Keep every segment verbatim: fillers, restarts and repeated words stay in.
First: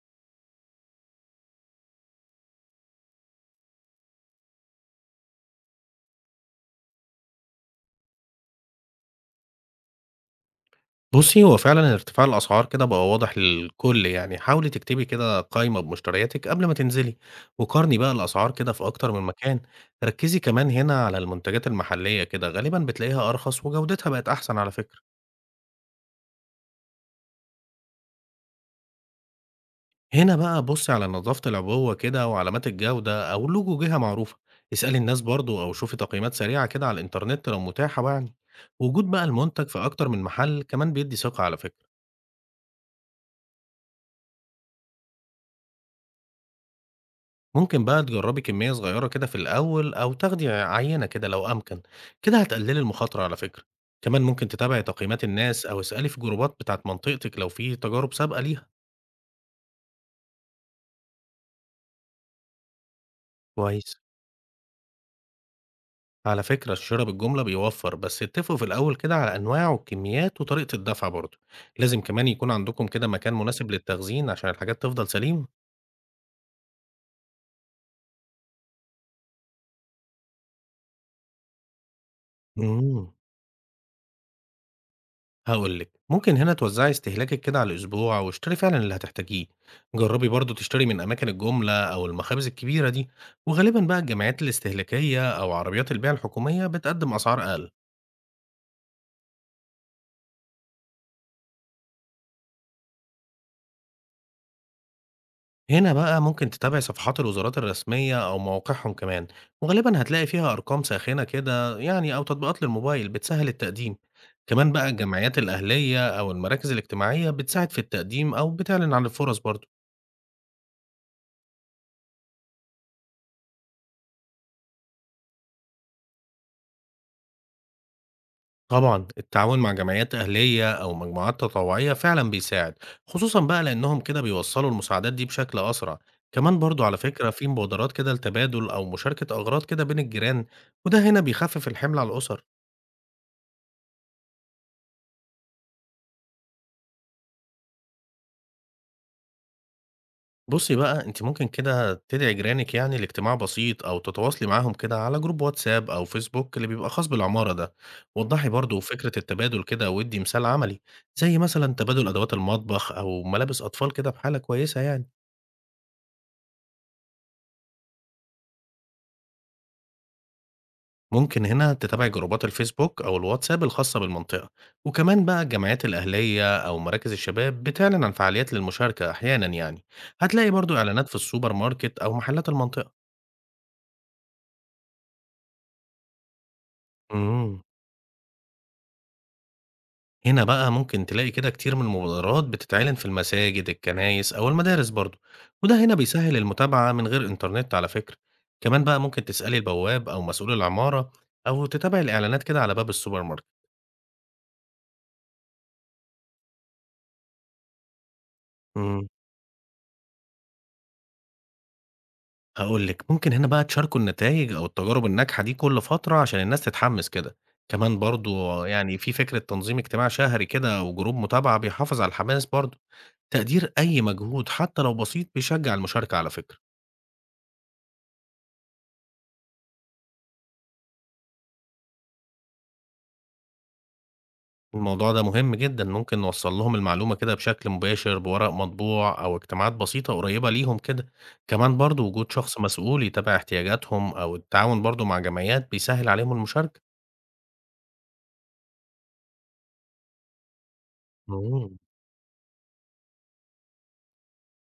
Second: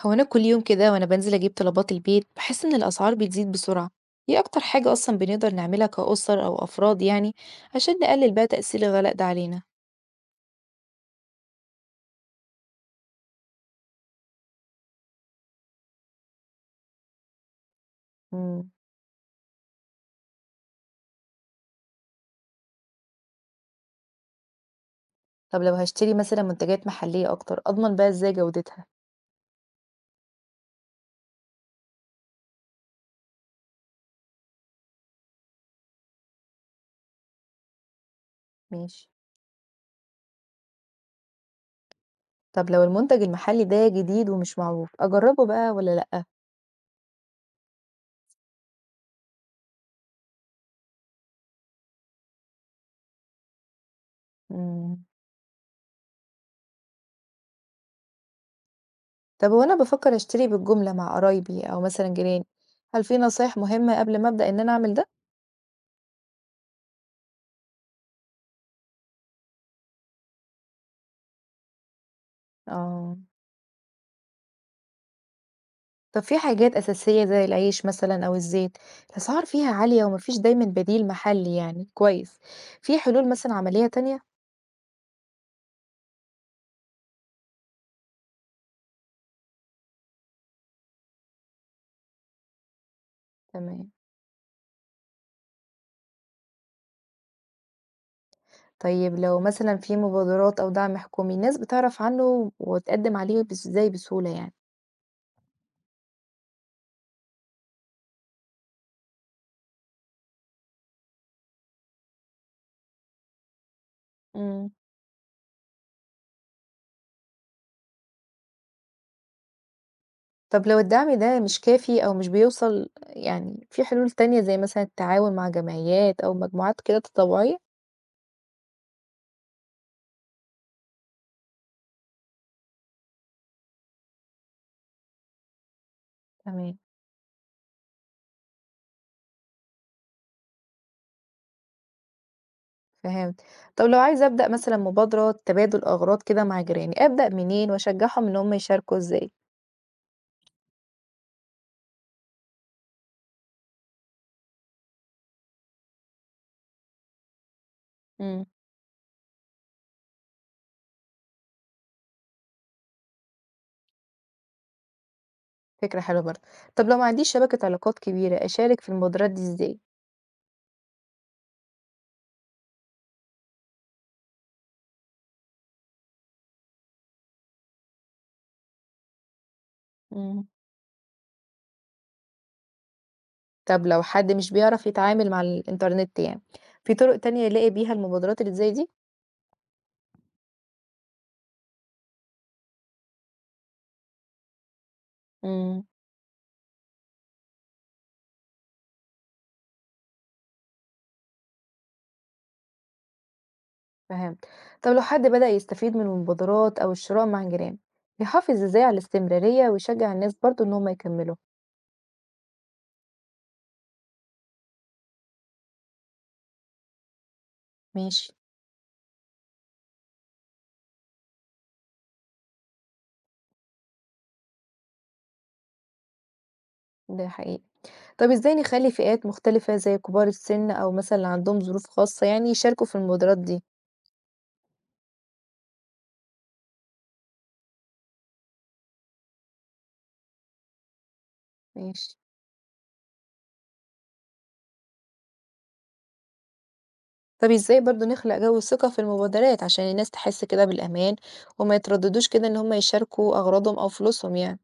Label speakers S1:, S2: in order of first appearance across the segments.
S1: هو أنا كل يوم كده وأنا بنزل أجيب طلبات البيت بحس إن الأسعار بتزيد بسرعة. إيه أكتر حاجة أصلا بنقدر نعملها كأسر أو أفراد يعني عشان نقلل بقى تأثير الغلاء ده علينا؟
S2: بُصّي، هو فعلًا ارتفاع الأسعار كده بقى واضح للكل يعني، حاولي تكتبي كده قايمة بمشترياتِك قبل ما تنزلي، وقارني بقى الأسعار
S1: مم.
S2: كده في أكتر من مكان، ركّزي كمان هنا على المنتجات المحلية كده، غالبًا بتلاقيها أرخص وجودتها بقت أحسن على فكرة.
S1: طب لو هشتري مثلا منتجات محلية أكتر أضمن بقى إزاي جودتها؟
S2: هنا بقى بُصّي على نظافة العبوة كده وعلامات الجودة أو لوجو جهة معروفة، اسألي الناس برضه أو شوفي تقييمات سريعة كده على الإنترنت لو متاحة بقى يعني.
S1: ماشي.
S2: وجود بقى المنتج في أكتر من محل كمان بيدّي ثقة على فكرة.
S1: طب لو المنتج المحلي ده جديد ومش معروف أجربه بقى ولا لأ؟
S2: ممكن بقى تجربي كمية صغيرة كده في الأول أو تاخدي عينة كده لو أمكن، كده هتقللي المخاطرة على فكرة. كمان ممكن تتابعي
S1: مم.
S2: تقييمات الناس أو اسألي في جروبات بتاعت منطقتك لو في تجارب سابقة ليها.
S1: طب وأنا بفكر أشتري بالجملة مع قرايبي أو مثلا جيراني، هل في نصايح
S2: كويس،
S1: مهمة قبل ما أبدأ إن أنا أعمل ده؟
S2: على فكرة الشراء بالجملة بيوفر، بس اتفقوا في الأول كده على أنواع والكميات وطريقة الدفع برضه، لازم كمان يكون عندكم كده
S1: اه.
S2: مكان مناسب للتخزين عشان الحاجات تفضل سليمة.
S1: طب في حاجات أساسية زي العيش مثلًا أو الزيت، الأسعار فيها عالية وما فيش دايمًا بديل محلي يعني كويس، في
S2: مم.
S1: حلول مثلًا عملية تانية؟
S2: هاقول لِك، ممكن هنا توزّعي استهلاكِك كده على الأسبوع واشتري فعلًا اللي هتحتاجيه، جرّبي برضه تشتري من أماكن الجُملة أو المخابز الكبيرة دي، وغالبًا
S1: تمام.
S2: بقى الجمعيات الاستهلاكية أو عربيات البيع الحكومية بتقدّم أسعار أقل،
S1: طيب لو مثلًا في مبادرات أو دعم حكومي الناس بتعرف عنه وتقدم عليه بس إزاي بسهولة يعني؟
S2: هنا بقى ممكن تتابعي صفحات الوزارات الرسمية أو مواقعهم كمان، وغالبًا هتلاقي فيها أرقام ساخنة كده يعني أو تطبيقات للموبايل بتسهّل التقديم،
S1: إمم.
S2: كمان بقى الجمعيات الأهلية أو المراكز الاجتماعية بتساعد في التقديم أو بتعلن عن الفُرَص برضه.
S1: طب لو الدعم ده مش كافي أو مش بيوصل يعني في حلول تانية زي مثلًا التعاون مع جمعيات أو مجموعات كده تطوعية؟
S2: طبعًا، التعاون مع جمعيات أهلية أو مجموعات تطوعية فعلًا بيساعد، خصوصًا بقى لإنهم كده بيوصّلوا المساعدات دي بشكل أسرع، كمان
S1: تمام.
S2: برضه على فكرة في مبادرات كده لتبادل أو مشاركة أغراض كده بين الجيران، وده هنا بيخفف الحمل على الأسر.
S1: فهمت. طب لو عايزة أبدأ مثلًا مبادرة تبادل أغراض كده مع جيراني، أبدأ منين وأشجعهم إن هم يشاركوا إزاي؟
S2: بُصّي بقى أنتِ ممكن كده تدعي جيرانِك يعني لاجتماع بسيط أو تتواصلي معاهم كده على جروب واتساب أو فيسبوك اللي بيبقى خاص بالعمارة ده،
S1: إمم.
S2: وضّحي برضه فكرة التبادل كده وادّي مثال عملي، زي مثلًا تبادل أدوات المطبخ أو ملابس أطفال كده بحالة كويسة يعني.
S1: فكرة حلوة برضه. طب لو ما عنديش شبكة علاقات كبيرة، أشارك في المبادرات دي إزاي؟
S2: ممكن هنا تتابع جروبات الفيسبوك أو الواتساب الخاصة بالمنطقة، وكمان بقى الجمعيات الأهلية أو مراكز الشباب بتعلن عن فعاليات للمشاركة أحيانا يعني.
S1: إمم.
S2: هتلاقي برضو إعلانات في السوبر ماركت أو محلات المنطقة.
S1: طب لو حد مش بيعرف يتعامل مع الإنترنت يعني، في طرق تانية
S2: امم
S1: يلاقي بيها المبادرات اللي زي دي؟
S2: هنا بقى ممكن تلاقي كده كتير من المبادرات بتتعلن في المساجد الكنايس أو المدارس برضو،
S1: إمم.
S2: وده هنا بيسهل المتابعة من غير إنترنت على فكرة. كمان بقى ممكن تسألي البواب أو مسؤول العمارة أو تتابع الإعلانات كده على باب السوبر
S1: فهمت. طب لو حد بدأ يستفيد من المبادرات أو الشراء مع الجيران، يحافظ إزاي على
S2: ماركت.
S1: الاستمرارية ويشجع الناس برضه إن هم يكملوا؟
S2: هاقول لِك، ممكن هنا بقى تشاركوا النتايج أو التجارب الناجحة دي كل فترة عشان الناس تتحمس كده، كمان
S1: ماشي.
S2: برضه يعني في فكرة تنظيم اجتماع شهري كده أو جروب متابعة بيحافظ على الحماس برضه، تقدير أي مجهود حتى لو بسيط بيشجع المشاركة على فكرة.
S1: ده حقيقي. طب إزاي نخلي فئات مختلفة زي كبار السن أو مثلًا اللي عندهم ظروف خاصة يعني يشاركوا في المبادرات دي؟
S2: الموضوع ده مهم جدًا، ممكن نوصّل لهم المعلومة كده بشكل مباشر بورق مطبوع أو اجتماعات بسيطة قريبة ليهم كده، كمان برضه
S1: ماشي.
S2: وجود شخص مسؤول يتابع احتياجاتهم أو التعاون برضه مع جمعيات بيسهّل عليهم المشاركة.
S1: طب إزاي برضه نخلق جو ثقة في المبادرات عشان الناس تحس كده بالأمان وما
S2: إمم.
S1: يترددوش كده إن هم يشاركوا أغراضهم أو فلوسهم يعني؟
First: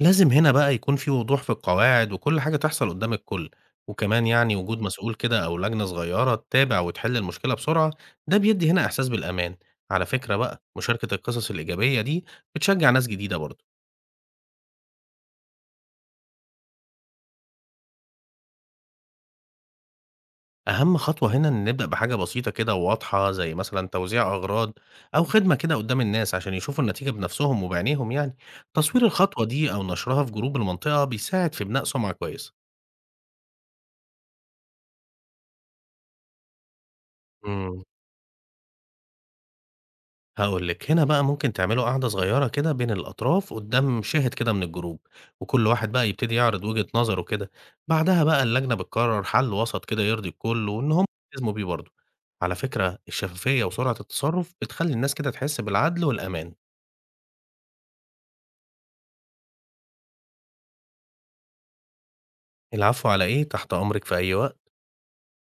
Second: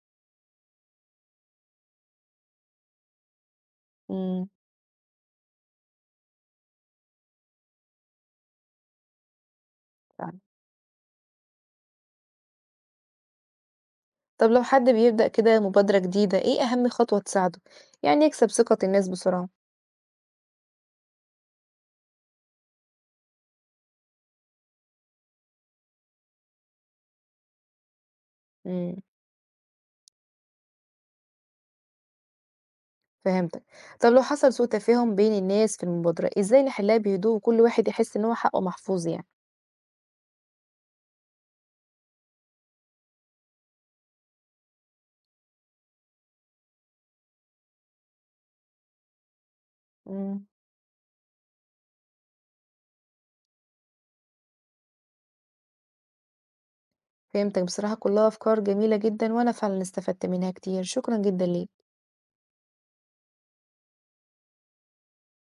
S2: لازم هنا بقى يكون في وضوح في القواعد وكل حاجة تحصل قدام الكل، وكمان
S1: امم.
S2: يعني وجود مسؤول كده أو لجنة صغيرة تتابع وتحل المشكلة بسرعة، ده بيدي هنا إحساس بالأمان، على فكرة
S1: فعلا.
S2: بقى مشاركة القصص الإيجابية دي بتشجع ناس جديدة برضه.
S1: طب لو حد بيبدأ كده مبادرة جديدة إيه أهم خطوة تساعده يعني يكسب ثقة الناس بسرعة؟
S2: أهم خطوة هنا إن نبدأ بحاجة بسيطة كده وواضحة زي مثلا توزيع أغراض أو خدمة كده قدام الناس عشان يشوفوا النتيجة بنفسهم وبعينيهم يعني،
S1: امم.
S2: تصوير الخطوة دي أو نشرها في جروب المنطقة بيساعد في بناء سمعة كويسة.
S1: فهمتك. طب لو حصل سوء تفاهم بين الناس في المبادرة إزاي نحلها بهدوء وكل
S2: امم
S1: واحد يحس إن هو حقه محفوظ يعني؟
S2: هاقول لِك، هنا بقى ممكن تعملوا قعدة صغيرة كده بين الأطراف قدّام شاهد كده من الجروب، وكل واحد بقى يبتدي يعرض وجهة نظره كده، بعدها بقى اللجنة بتقرر حل وسط كده يرضي
S1: امم.
S2: الكل وإن هم يلتزموا بيه برضه. على فكرة الشفافية وسرعة التصرف بتخلّي الناس كده تحس بالعدل والأمان.
S1: فهمتك، بصراحة كلها أفكار جميلة جدا وأنا فعلا استفدت منها كتير، شكرا جدا ليك.
S2: العفو على إيه، تحت أمرِك في أي وقت.